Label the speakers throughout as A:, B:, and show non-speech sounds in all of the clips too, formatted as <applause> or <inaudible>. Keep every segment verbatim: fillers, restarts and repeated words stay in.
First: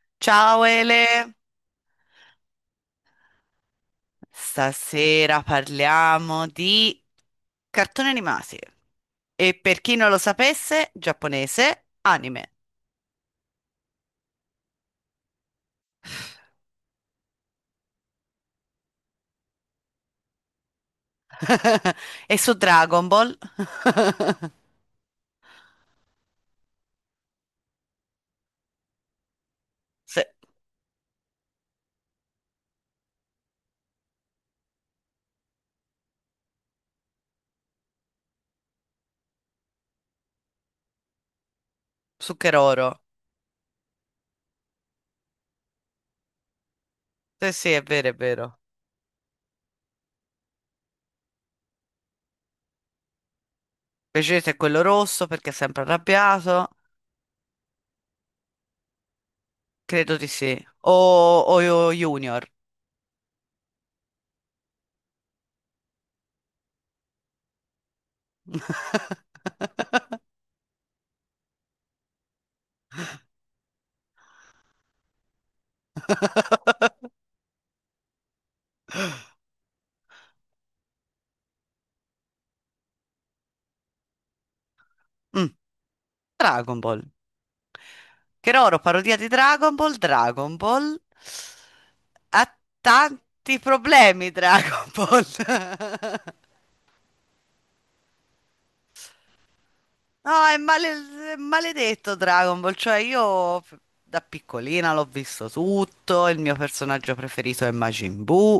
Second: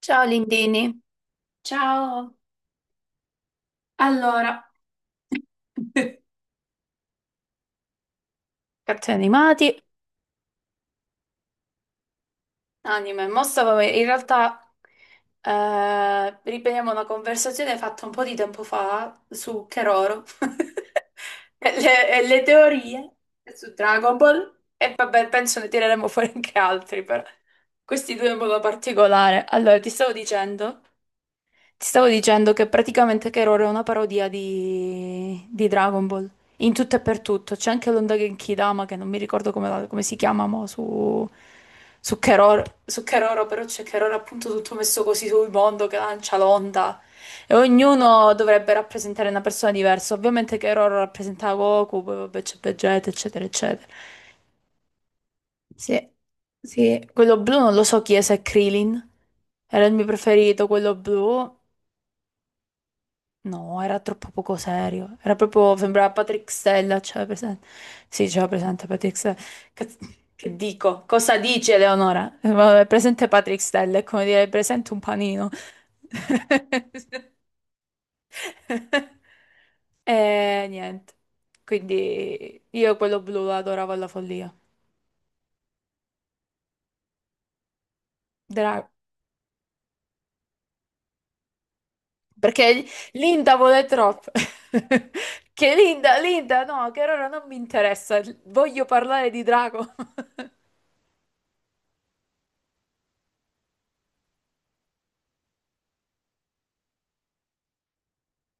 A: Ciao
B: Ciao
A: Lindini.
B: Ele,
A: Ciao. Allora,
B: stasera
A: <laughs>
B: parliamo di cartoni animati
A: cartoni
B: e
A: animati,
B: per chi non lo sapesse, giapponese, anime.
A: anime. Mo stavo- in realtà eh, riprendiamo una conversazione fatta un po' di tempo fa su Keroro <laughs> e le, e
B: <laughs> E
A: le
B: su Dragon
A: teorie
B: Ball.
A: su Dragon Ball.
B: <laughs>
A: E vabbè, penso ne tireremo fuori anche altri, però questi due in modo particolare. Allora, ti stavo
B: Sì,
A: dicendo. Ti stavo dicendo che praticamente Keroro è una parodia di, di Dragon Ball, in tutto e per tutto. C'è anche l'onda Genkidama, che non mi ricordo come, la- come si chiama mo, su, su
B: su
A: Keroro,
B: Keroro.
A: su Keroro, però c'è Keroro appunto tutto messo così sul mondo che lancia l'onda.
B: Sì,
A: E
B: sì, è vero, è
A: ognuno
B: vero.
A: dovrebbe rappresentare una persona diversa. Ovviamente Keroro rappresenta Goku, poi vabbè c'è Vegeta, eccetera, eccetera.
B: Vegeta è quello rosso perché è sempre
A: Sì,
B: arrabbiato.
A: sì. Quello blu non lo so chi è, se è Krillin. Era il mio
B: Credo di sì.
A: preferito,
B: O,
A: quello
B: o
A: blu.
B: o Junior.
A: No, era troppo poco serio. Era proprio, sembrava Patrick Stella, c'era presente. Sì, c'era presente Patrick Stella. Cazz-
B: <laughs>
A: Che dico? Cosa dice Eleonora? Eh, vabbè, presente Patrick Stella, è come dire presente un panino. <laughs> E niente. Quindi io quello blu lo adoravo alla follia.
B: Mm, Dragon Ball. Keroro,
A: Dra-
B: parodia di Dragon Ball, Dragon Ball ha
A: Perché Linda
B: tanti
A: vuole troppo.
B: problemi Dragon
A: <laughs>
B: Ball.
A: Che Linda,
B: <laughs>
A: Linda, no, che ora non mi interessa. Voglio parlare di Drago.
B: No, è, male- è maledetto Dragon Ball, cioè io f- da piccolina l'ho visto tutto, il mio personaggio preferito è Majin Buu.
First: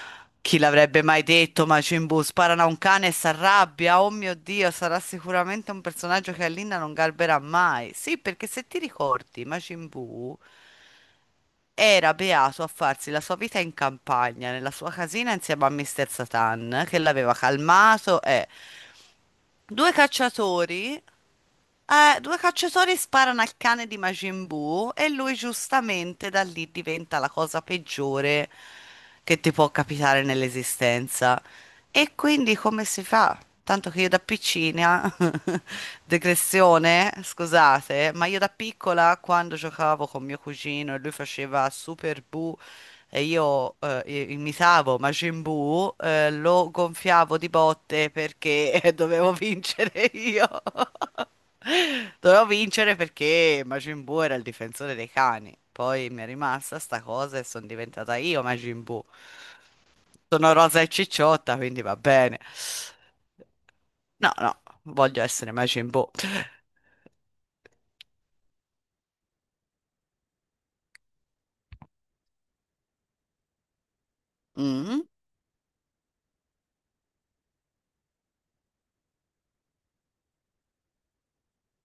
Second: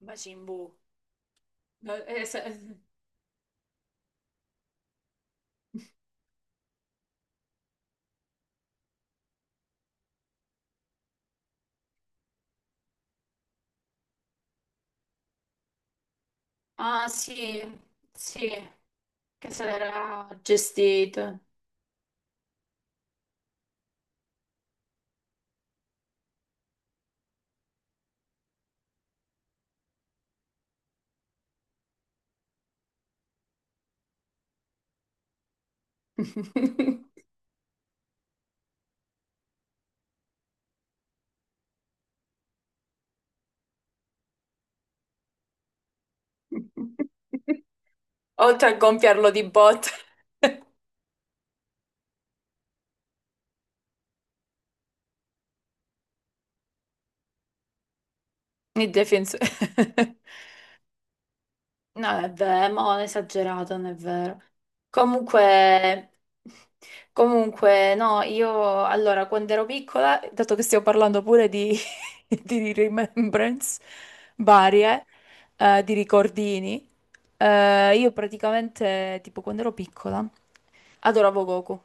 A: <laughs> Majin
B: Chi
A: Buu.
B: l'avrebbe mai detto
A: Da-
B: Majin Buu?
A: eh,
B: Sparano a
A: se-
B: un cane e si arrabbia, oh mio Dio, sarà sicuramente un personaggio che Alinna non garberà mai. Sì, perché se ti ricordi Majin Buu era beato a farsi la sua vita in campagna, nella sua casina insieme a Mister Satan, che
A: Ah, sì,
B: l'aveva calmato
A: sì,
B: e
A: che se
B: due
A: l'era
B: cacciatori.
A: gestito.
B: Eh, due cacciatori sparano al cane di Majin Buu e lui giustamente da lì diventa la cosa peggiore che ti può capitare nell'esistenza. E quindi come si fa? Tanto che io da piccina, <laughs> degressione,
A: <laughs>
B: scusate, ma io da piccola quando giocavo con mio cugino e lui faceva Super Buu e io eh, i- imitavo Majin Buu, eh, lo gonfiavo di botte
A: Oltre a
B: perché <laughs>
A: gonfiarlo
B: dovevo
A: di botte.
B: vincere io. Dovevo vincere perché Majin Buu era il difensore dei cani. Poi mi è rimasta sta cosa e sono diventata io Majin
A: Il
B: Buu.
A: difensore. <laughs>
B: Sono rosa e cicciotta, quindi va
A: No, è
B: bene.
A: vero, ma non è esagerato, non è
B: No,
A: vero.
B: no, voglio essere Majin
A: Comunque,
B: Buu.
A: comunque, no, io allora quando ero piccola, dato che stiamo parlando pure di, <laughs> di remembrance
B: Mm.
A: varie, eh, di ricordini, eh, io praticamente, tipo quando ero piccola, adoravo Goku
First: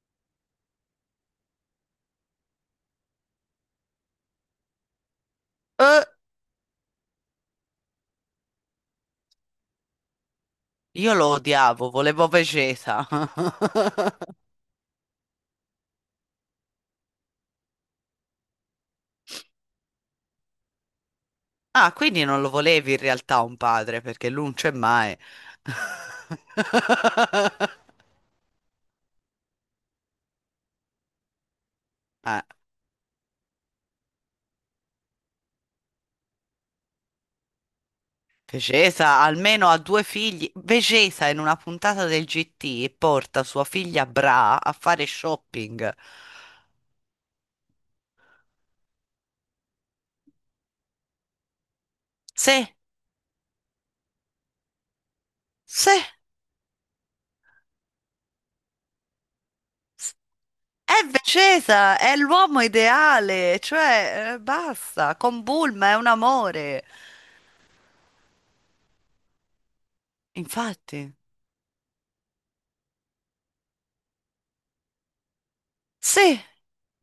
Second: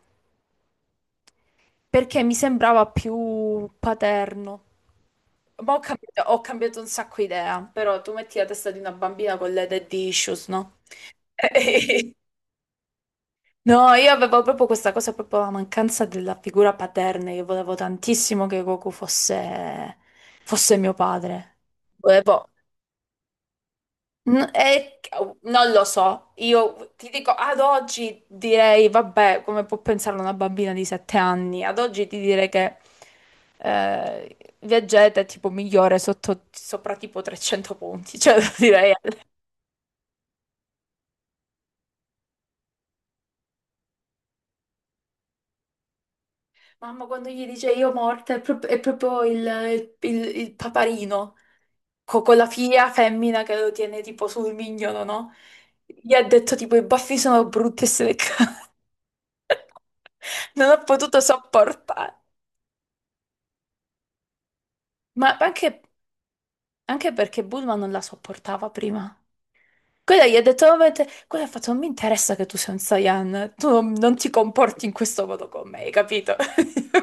A: perché mi sembrava più paterno. Ma ho
B: Eh,
A: cambiato, ho cambiato un sacco idea, però tu metti la testa di una bambina con le dead issues, no?
B: io lo odiavo,
A: <laughs>
B: volevo Vegeta. <laughs>
A: No, io avevo proprio questa cosa, proprio la mancanza della figura paterna. Io volevo tantissimo che Goku fosse, fosse mio padre.
B: Ah, quindi non
A: Volevo.
B: lo volevi in realtà un padre, perché lui
A: N-
B: non c'è
A: e-
B: mai.
A: Non lo so, io ti dico, ad
B: <laughs>
A: oggi direi, vabbè, come può pensare una bambina di sette anni? Ad oggi ti
B: Eh,
A: direi che eh, Vegeta è tipo migliore sotto, sopra tipo trecento punti, cioè <laughs> direi.
B: Vecesa almeno ha due figli. Vecesa in una puntata del gi ti porta sua figlia Bra a fare shopping.
A: Mamma, quando gli dice io morta, è prop- è proprio, il, il- il paparino, co- con la
B: Sì,
A: figlia femmina che lo tiene tipo sul mignolo, no?
B: sì,
A: Gli ha detto tipo i baffi sono brutti e se le ca-
B: s-
A: <laughs> Non ho
B: è
A: potuto
B: Vecesa,
A: sopportare.
B: è l'uomo ideale, cioè eh, basta,
A: Ma
B: con
A: anche,
B: Bulma è un amore.
A: anche perché Bulma non la sopportava prima. Quella gli ha detto, "No, ma te-
B: Infatti,
A: quella ha fatto, non mi interessa che tu sei un Saiyan, tu non, non ti comporti in questo modo con me, hai capito?
B: sì,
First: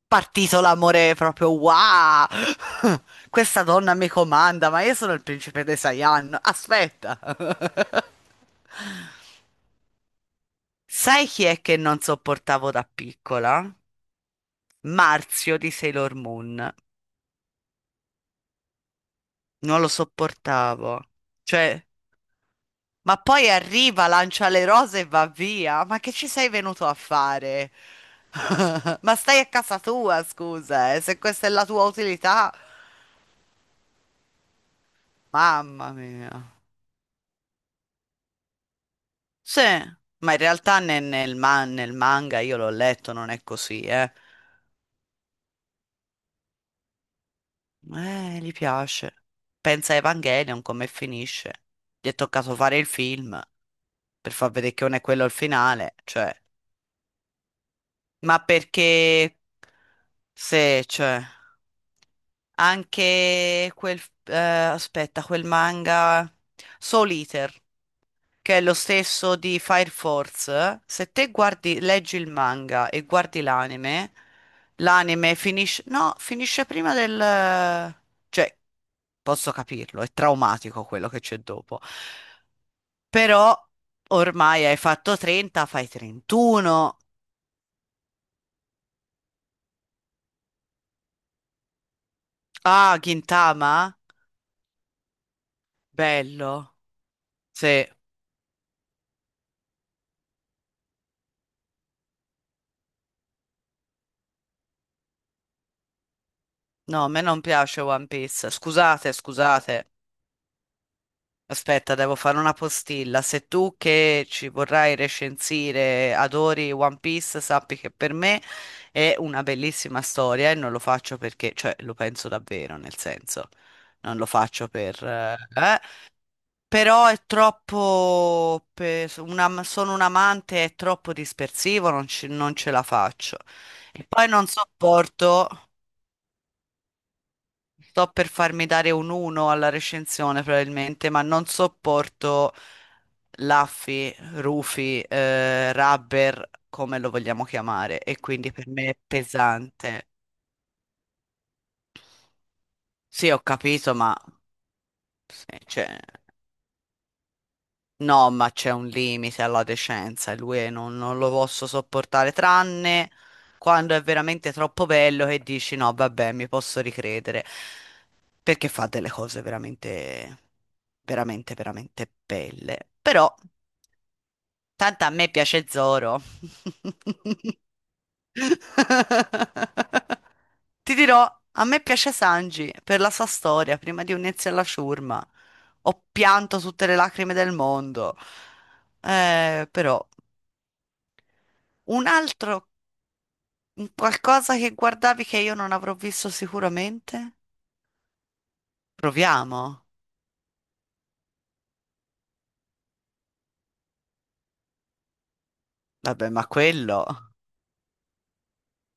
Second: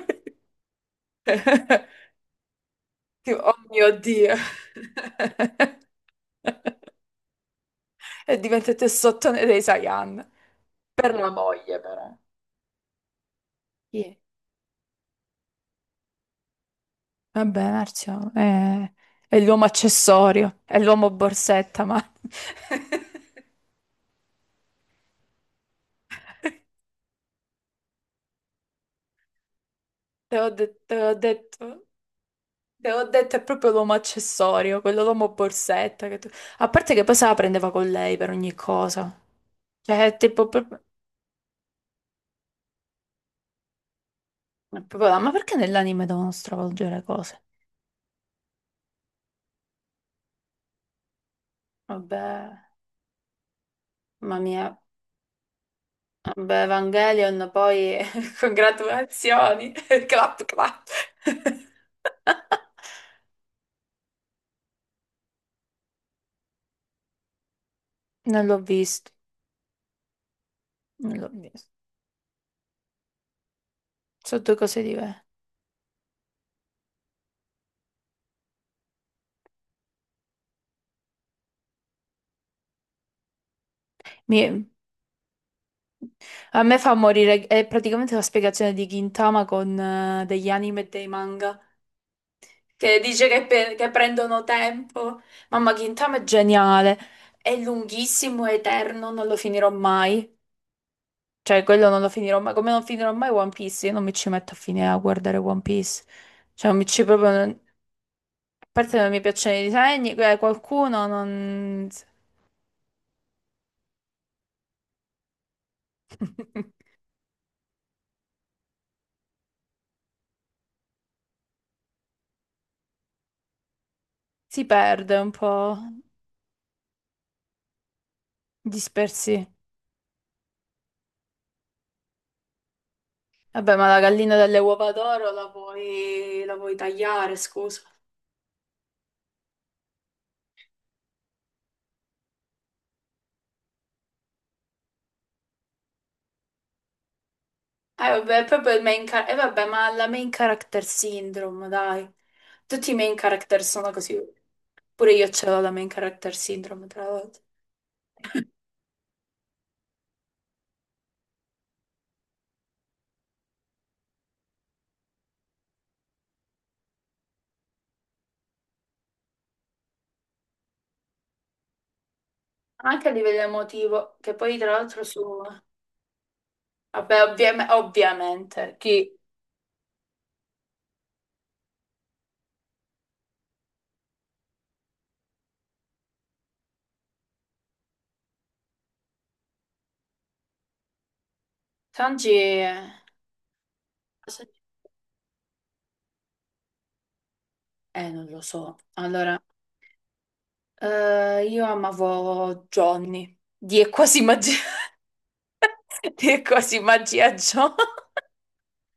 B: partito l'amore proprio
A: <laughs>
B: wow! <laughs>
A: Tipo, oh
B: Questa
A: mio
B: donna mi
A: Dio.
B: comanda, ma io sono il
A: <laughs>
B: principe dei Saiyan. Aspetta. <laughs>
A: E diventate sottone dei Saiyan. Per
B: Sai
A: la
B: chi è che
A: moglie,
B: non
A: però.
B: sopportavo da piccola?
A: Sì.
B: Marzio di Sailor Moon.
A: Vabbè, Marzio, è, è l'uomo
B: Non lo
A: accessorio, è
B: sopportavo.
A: l'uomo borsetta,
B: Cioè,
A: ma <laughs>
B: ma poi arriva, lancia le rose e va via. Ma che ci sei venuto a fare? <laughs> Ma stai a casa tua,
A: te ho de-
B: scusa,
A: te
B: eh,
A: ho
B: se questa è la tua
A: detto,
B: utilità,
A: te ho detto, è proprio l'uomo accessorio, quello l'uomo
B: mamma
A: borsetta. che tu-
B: mia.
A: A parte che poi se la prendeva con lei per ogni cosa.
B: Sì,
A: Cioè, è
B: ma in
A: tipo,
B: realtà
A: proprio-
B: ne- nel, ma- nel manga io l'ho letto, non è così, eh.
A: è proprio là, ma perché nell'anime devono stravolgere cose?
B: Eh, gli piace. Pensa a Evangelion come finisce. Gli è
A: Vabbè,
B: toccato fare il film per
A: mamma
B: far
A: mia,
B: vedere che non è quello il finale, cioè.
A: vabbè, Evangelion, poi <laughs>
B: Ma perché
A: congratulazioni, <laughs> clap
B: se,
A: clap.
B: cioè,
A: <laughs>
B: anche quel, eh, aspetta, quel manga Soul Eater,
A: Non
B: che
A: l'ho
B: è lo
A: visto,
B: stesso di Fire Force, se
A: non
B: te
A: l'ho visto.
B: guardi, leggi il manga e guardi l'anime,
A: Sono due cose diverse.
B: l'anime finisce, no, finisce prima del, cioè, posso capirlo, è traumatico quello che c'è dopo, però ormai
A: Mi-
B: hai fatto trenta, fai
A: A me fa
B: trentuno,
A: morire, è praticamente la spiegazione di Gintama con eh, degli anime e dei manga,
B: ah,
A: che dice che, pe- che
B: Gintama,
A: prendono tempo. Mamma, Gintama è
B: bello,
A: geniale, è
B: sì.
A: lunghissimo, è eterno, non lo finirò mai. Cioè, quello non lo finirò mai, come non finirò mai One Piece, io non mi ci metto a finire a guardare One Piece. Cioè, non mi
B: No,
A: ci
B: a me
A: proprio.
B: non piace One Piece.
A: Parte non
B: Scusate,
A: mi piacciono i
B: scusate.
A: disegni, eh, qualcuno non.
B: Aspetta,
A: <laughs>
B: devo fare una postilla. Se tu che ci vorrai recensire adori One Piece, sappi che per me è una bellissima storia e non lo faccio perché, cioè, lo penso davvero, nel senso, non lo
A: Si
B: faccio per...
A: perde un
B: eh,
A: po'
B: eh. Però è troppo... per-
A: dispersi.
B: una- sono un amante, è troppo dispersivo, non, ci- non ce la faccio.
A: Vabbè, ma la
B: E poi
A: gallina
B: non
A: delle uova d'oro
B: sopporto...
A: la puoi, la puoi tagliare, scusa.
B: Sto per farmi dare un uno alla recensione probabilmente, ma non sopporto Laffy, Rufy, eh, Rubber, come lo vogliamo chiamare,
A: Eh,
B: e
A: vabbè, è
B: quindi per
A: proprio il
B: me è
A: main character. Eh, vabbè, ma la
B: pesante.
A: main character syndrome, dai. Tutti i main
B: Sì, ho
A: character sono
B: capito, ma
A: così. Pure io ce
B: sì,
A: l'ho la main
B: cioè,
A: character syndrome, tra l'altro.
B: no, ma c'è un limite alla decenza e lui non, non lo posso sopportare, tranne quando è veramente troppo bello che dici no, vabbè, mi posso ricredere. Perché fa delle cose veramente, veramente, veramente belle.
A: Anche a
B: Però,
A: livello emotivo, che poi tra l'altro
B: tanto a
A: su.
B: me piace Zoro. <laughs>
A: Vabbè, ovviam- ovviamente, chi.
B: Ti dirò, a me piace Sanji per la sua storia, prima di unirsi alla ciurma. Ho pianto tutte le lacrime del mondo. Eh, però, un
A: Sanji.
B: altro, un qualcosa che guardavi che io non avrò visto sicuramente?
A: Eh, non lo so. Allora,
B: Proviamo.
A: eh, io amavo Johnny. Di è quasi magia. <laughs> Di
B: Vabbè,
A: è
B: ma
A: quasi
B: quello.
A: magia Johnny.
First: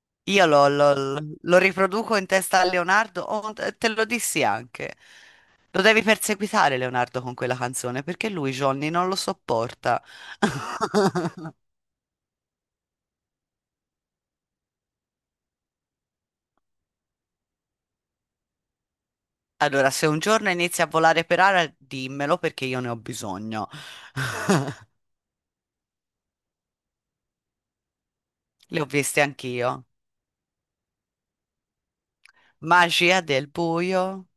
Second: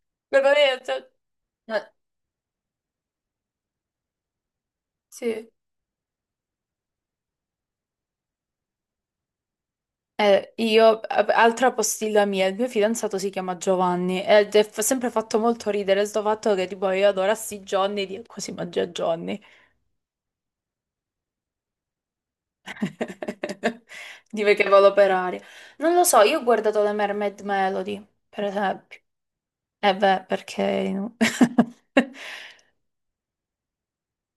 A: <laughs> Lo
B: Io lo,
A: conosci?
B: lo- lo
A: Eh,
B: riproduco in testa a Leonardo, oh, te te lo dissi anche.
A: Sì.
B: Lo devi perseguitare Leonardo con quella canzone perché lui Johnny non lo sopporta.
A: Eh,
B: <laughs>
A: io, eh, altra postilla mia, il mio fidanzato si chiama Giovanni ed è f- sempre fatto molto ridere sto fatto che tipo io adorassi Johnny, di è quasi magia Johnny.
B: Allora, se un giorno inizi a volare per aria, dimmelo perché io ne ho bisogno.
A: <laughs> Dime
B: <laughs>
A: che volo per aria. Non lo so, io ho guardato le Mermaid Melody, per
B: Le ho
A: esempio.
B: viste anch'io.
A: Eh beh, perché... no? <laughs>
B: Magia del buio.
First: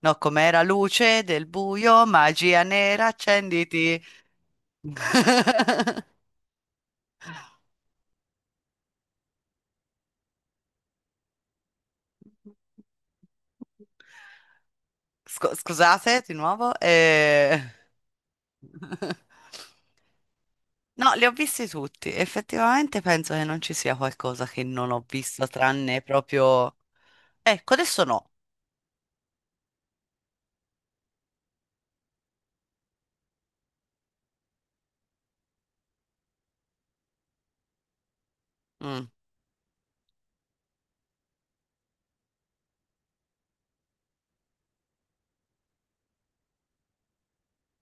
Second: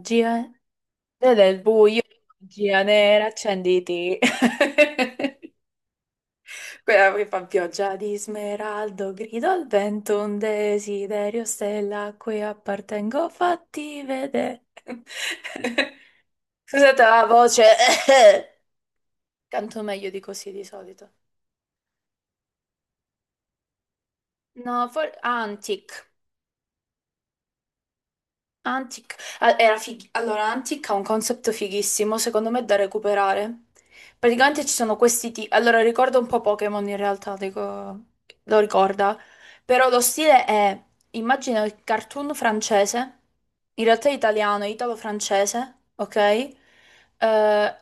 B: No, com'era luce
A: eh?
B: del
A: Del buio,
B: buio, magia
A: magia
B: nera,
A: nera,
B: accenditi.
A: accenditi. <laughs>
B: <laughs>
A: Quella che fa pioggia di smeraldo, grido al vento, un desiderio, stella a cui appartengo, fatti vedere. <laughs>
B: Scu- scusate di nuovo,
A: Scusate la
B: eh.
A: voce, <coughs>
B: <laughs>
A: canto meglio di così di solito.
B: No, li ho visti tutti. Effettivamente penso che non ci sia qualcosa che
A: No,
B: non ho
A: for- ah,
B: visto,
A: antic.
B: tranne proprio... Ecco, adesso no.
A: Antic, ah, era fig- allora, Antic ha un concept fighissimo, secondo me, da recuperare. Praticamente ci sono questi tipi. Allora, ricorda un po' Pokémon in realtà, dico- lo
B: Mm.
A: ricorda. Però lo stile è, immagina il cartoon francese, in realtà è italiano, è italo-francese, ok? Eh,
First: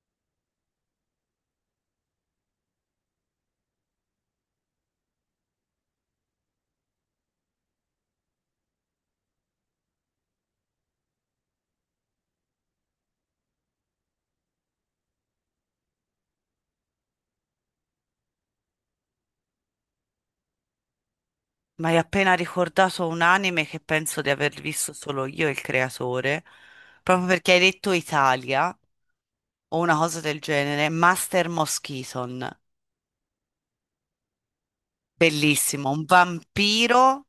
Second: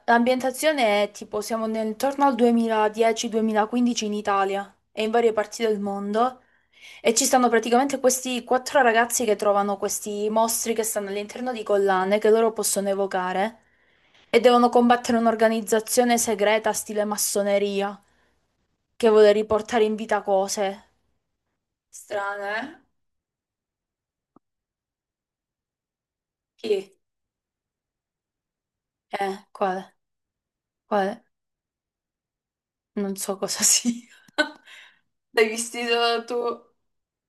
A: L'ambientazione è tipo, siamo nel- intorno al duemiladieci-duemilaquindici in Italia e in varie parti del mondo. E ci stanno praticamente questi quattro ragazzi che trovano questi mostri che stanno all'interno di collane che loro possono evocare e devono combattere un'organizzazione segreta stile massoneria che vuole riportare in vita cose
B: Mi hai appena
A: strane, eh?
B: ricordato un anime che penso di aver visto solo io, e il creatore,
A: Chi?
B: proprio perché hai detto Italia
A: Eh,
B: o
A: quale?
B: una cosa del genere,
A: Quale?
B: Master Moschiton.
A: Non so cosa sia. <laughs> L'hai
B: Bellissimo, un
A: vestito tu?
B: vampiro.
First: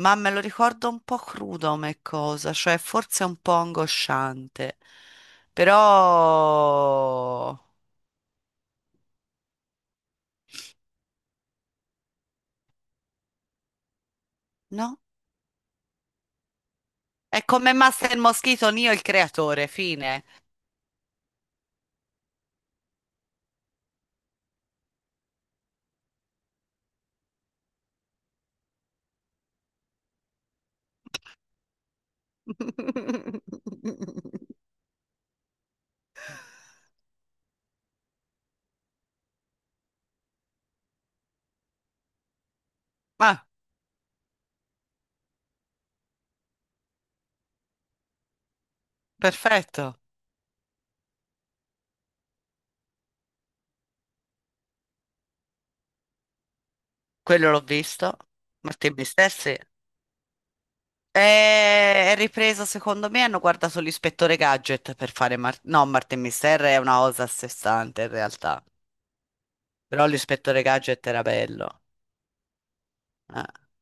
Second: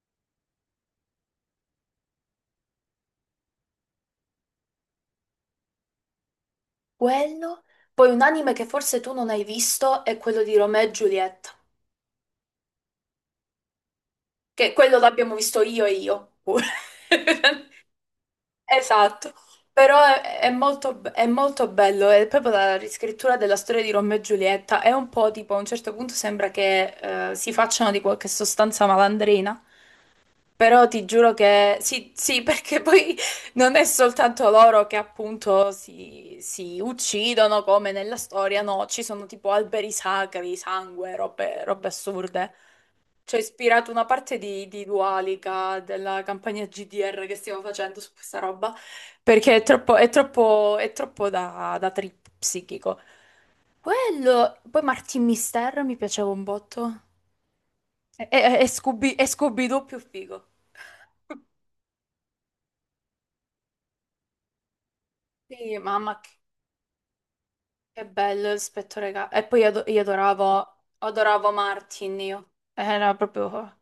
B: Ma me lo ricordo un po' crudo come cosa, cioè forse un po' angosciante, però
A: Quello? Poi un anime che forse tu non hai visto è quello di Romeo e Giulietta, che quello
B: no?
A: l'abbiamo visto io e io pure.
B: È
A: <laughs>
B: come Master Moschito, Neo il
A: Esatto,
B: creatore,
A: però
B: fine.
A: è, è molto, be- è molto bello, è proprio la riscrittura della storia di Romeo e Giulietta, è un po' tipo a un certo punto sembra che eh, si facciano di qualche sostanza malandrina, però ti giuro che sì, sì, <laughs> perché poi non è
B: <laughs>
A: soltanto loro che appunto si, si uccidono come nella storia, no, ci sono tipo alberi sacri, sangue, robe, robe assurde. Ci ha
B: Ah,
A: ispirato una parte di, di Dualica della campagna G D R che stiamo facendo su questa roba, perché è troppo,
B: perfetto.
A: è troppo, è troppo da, da trip psichico. Quello, poi Martin Mister mi piaceva un botto.
B: Quello l'ho visto.
A: E, e, e
B: Martin
A: Scooby, e
B: Mister, sì. E-
A: Scooby-Doo più figo.
B: è ripreso, secondo me, hanno guardato l'ispettore Gadget per fare... Mar-
A: Sì,
B: no,
A: mamma,
B: Martin
A: che
B: Mister è una cosa a sé stante
A: che
B: in
A: bello il
B: realtà,
A: spettro regà. E poi io, ado- io
B: però l'ispettore
A: adoravo,
B: Gadget era
A: adoravo
B: bello.
A: Martin, io. Era
B: Eh,
A: proprio.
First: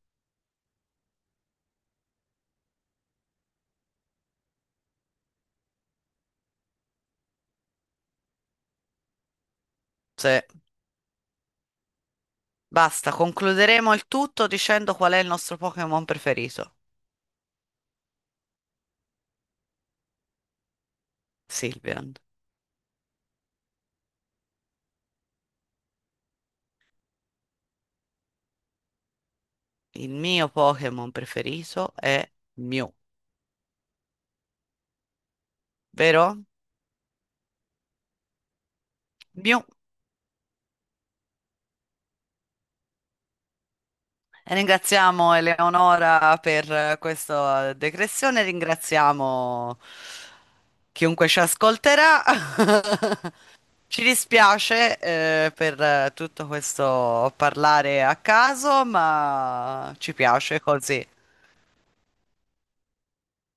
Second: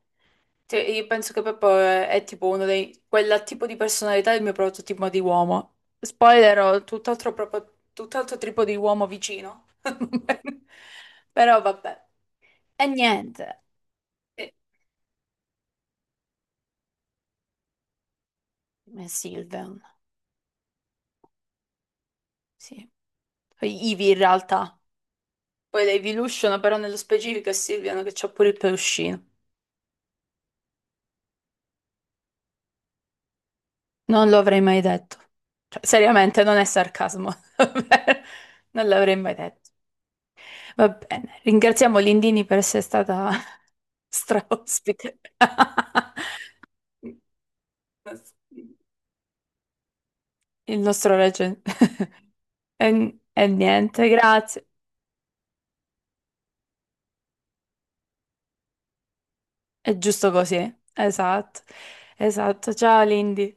A: Cioè, io penso che proprio è, è tipo uno dei. Quel tipo di personalità è il mio prototipo di uomo. Spoiler, ho tutt'altro proprio, tutt'altro tipo di uomo vicino. <laughs>
B: sì.
A: Però vabbè. E
B: Basta,
A: niente.
B: concluderemo il tutto
A: E-
B: dicendo qual è il nostro Pokémon preferito.
A: e Sylvian,
B: Sylveon.
A: sì. Poi Ivy in realtà. Poi la Evolution, però nello specifico è Sylvian che c'ha pure il peluscino.
B: Il mio Pokémon preferito è Mew,
A: Non lo avrei mai detto. Cioè, seriamente,
B: vero?
A: non è sarcasmo. <laughs> Non l'avrei mai
B: Mew.
A: detto. Va bene, ringraziamo Lindini per essere stata <laughs>
B: E
A: straospite.
B: ringraziamo
A: <laughs>
B: Eleonora per eh, questa decrezione, ringraziamo
A: Il nostro
B: chiunque ci
A: regge.
B: ascolterà.
A: <laughs> E,
B: <laughs>
A: e
B: Ci
A: niente, grazie.
B: dispiace, eh, per eh, tutto questo parlare a caso, ma
A: È
B: ci
A: giusto
B: piace
A: così.
B: così.
A: Esatto, esatto. Ciao Lindy.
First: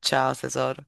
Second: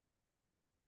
B: Ciao tesoro.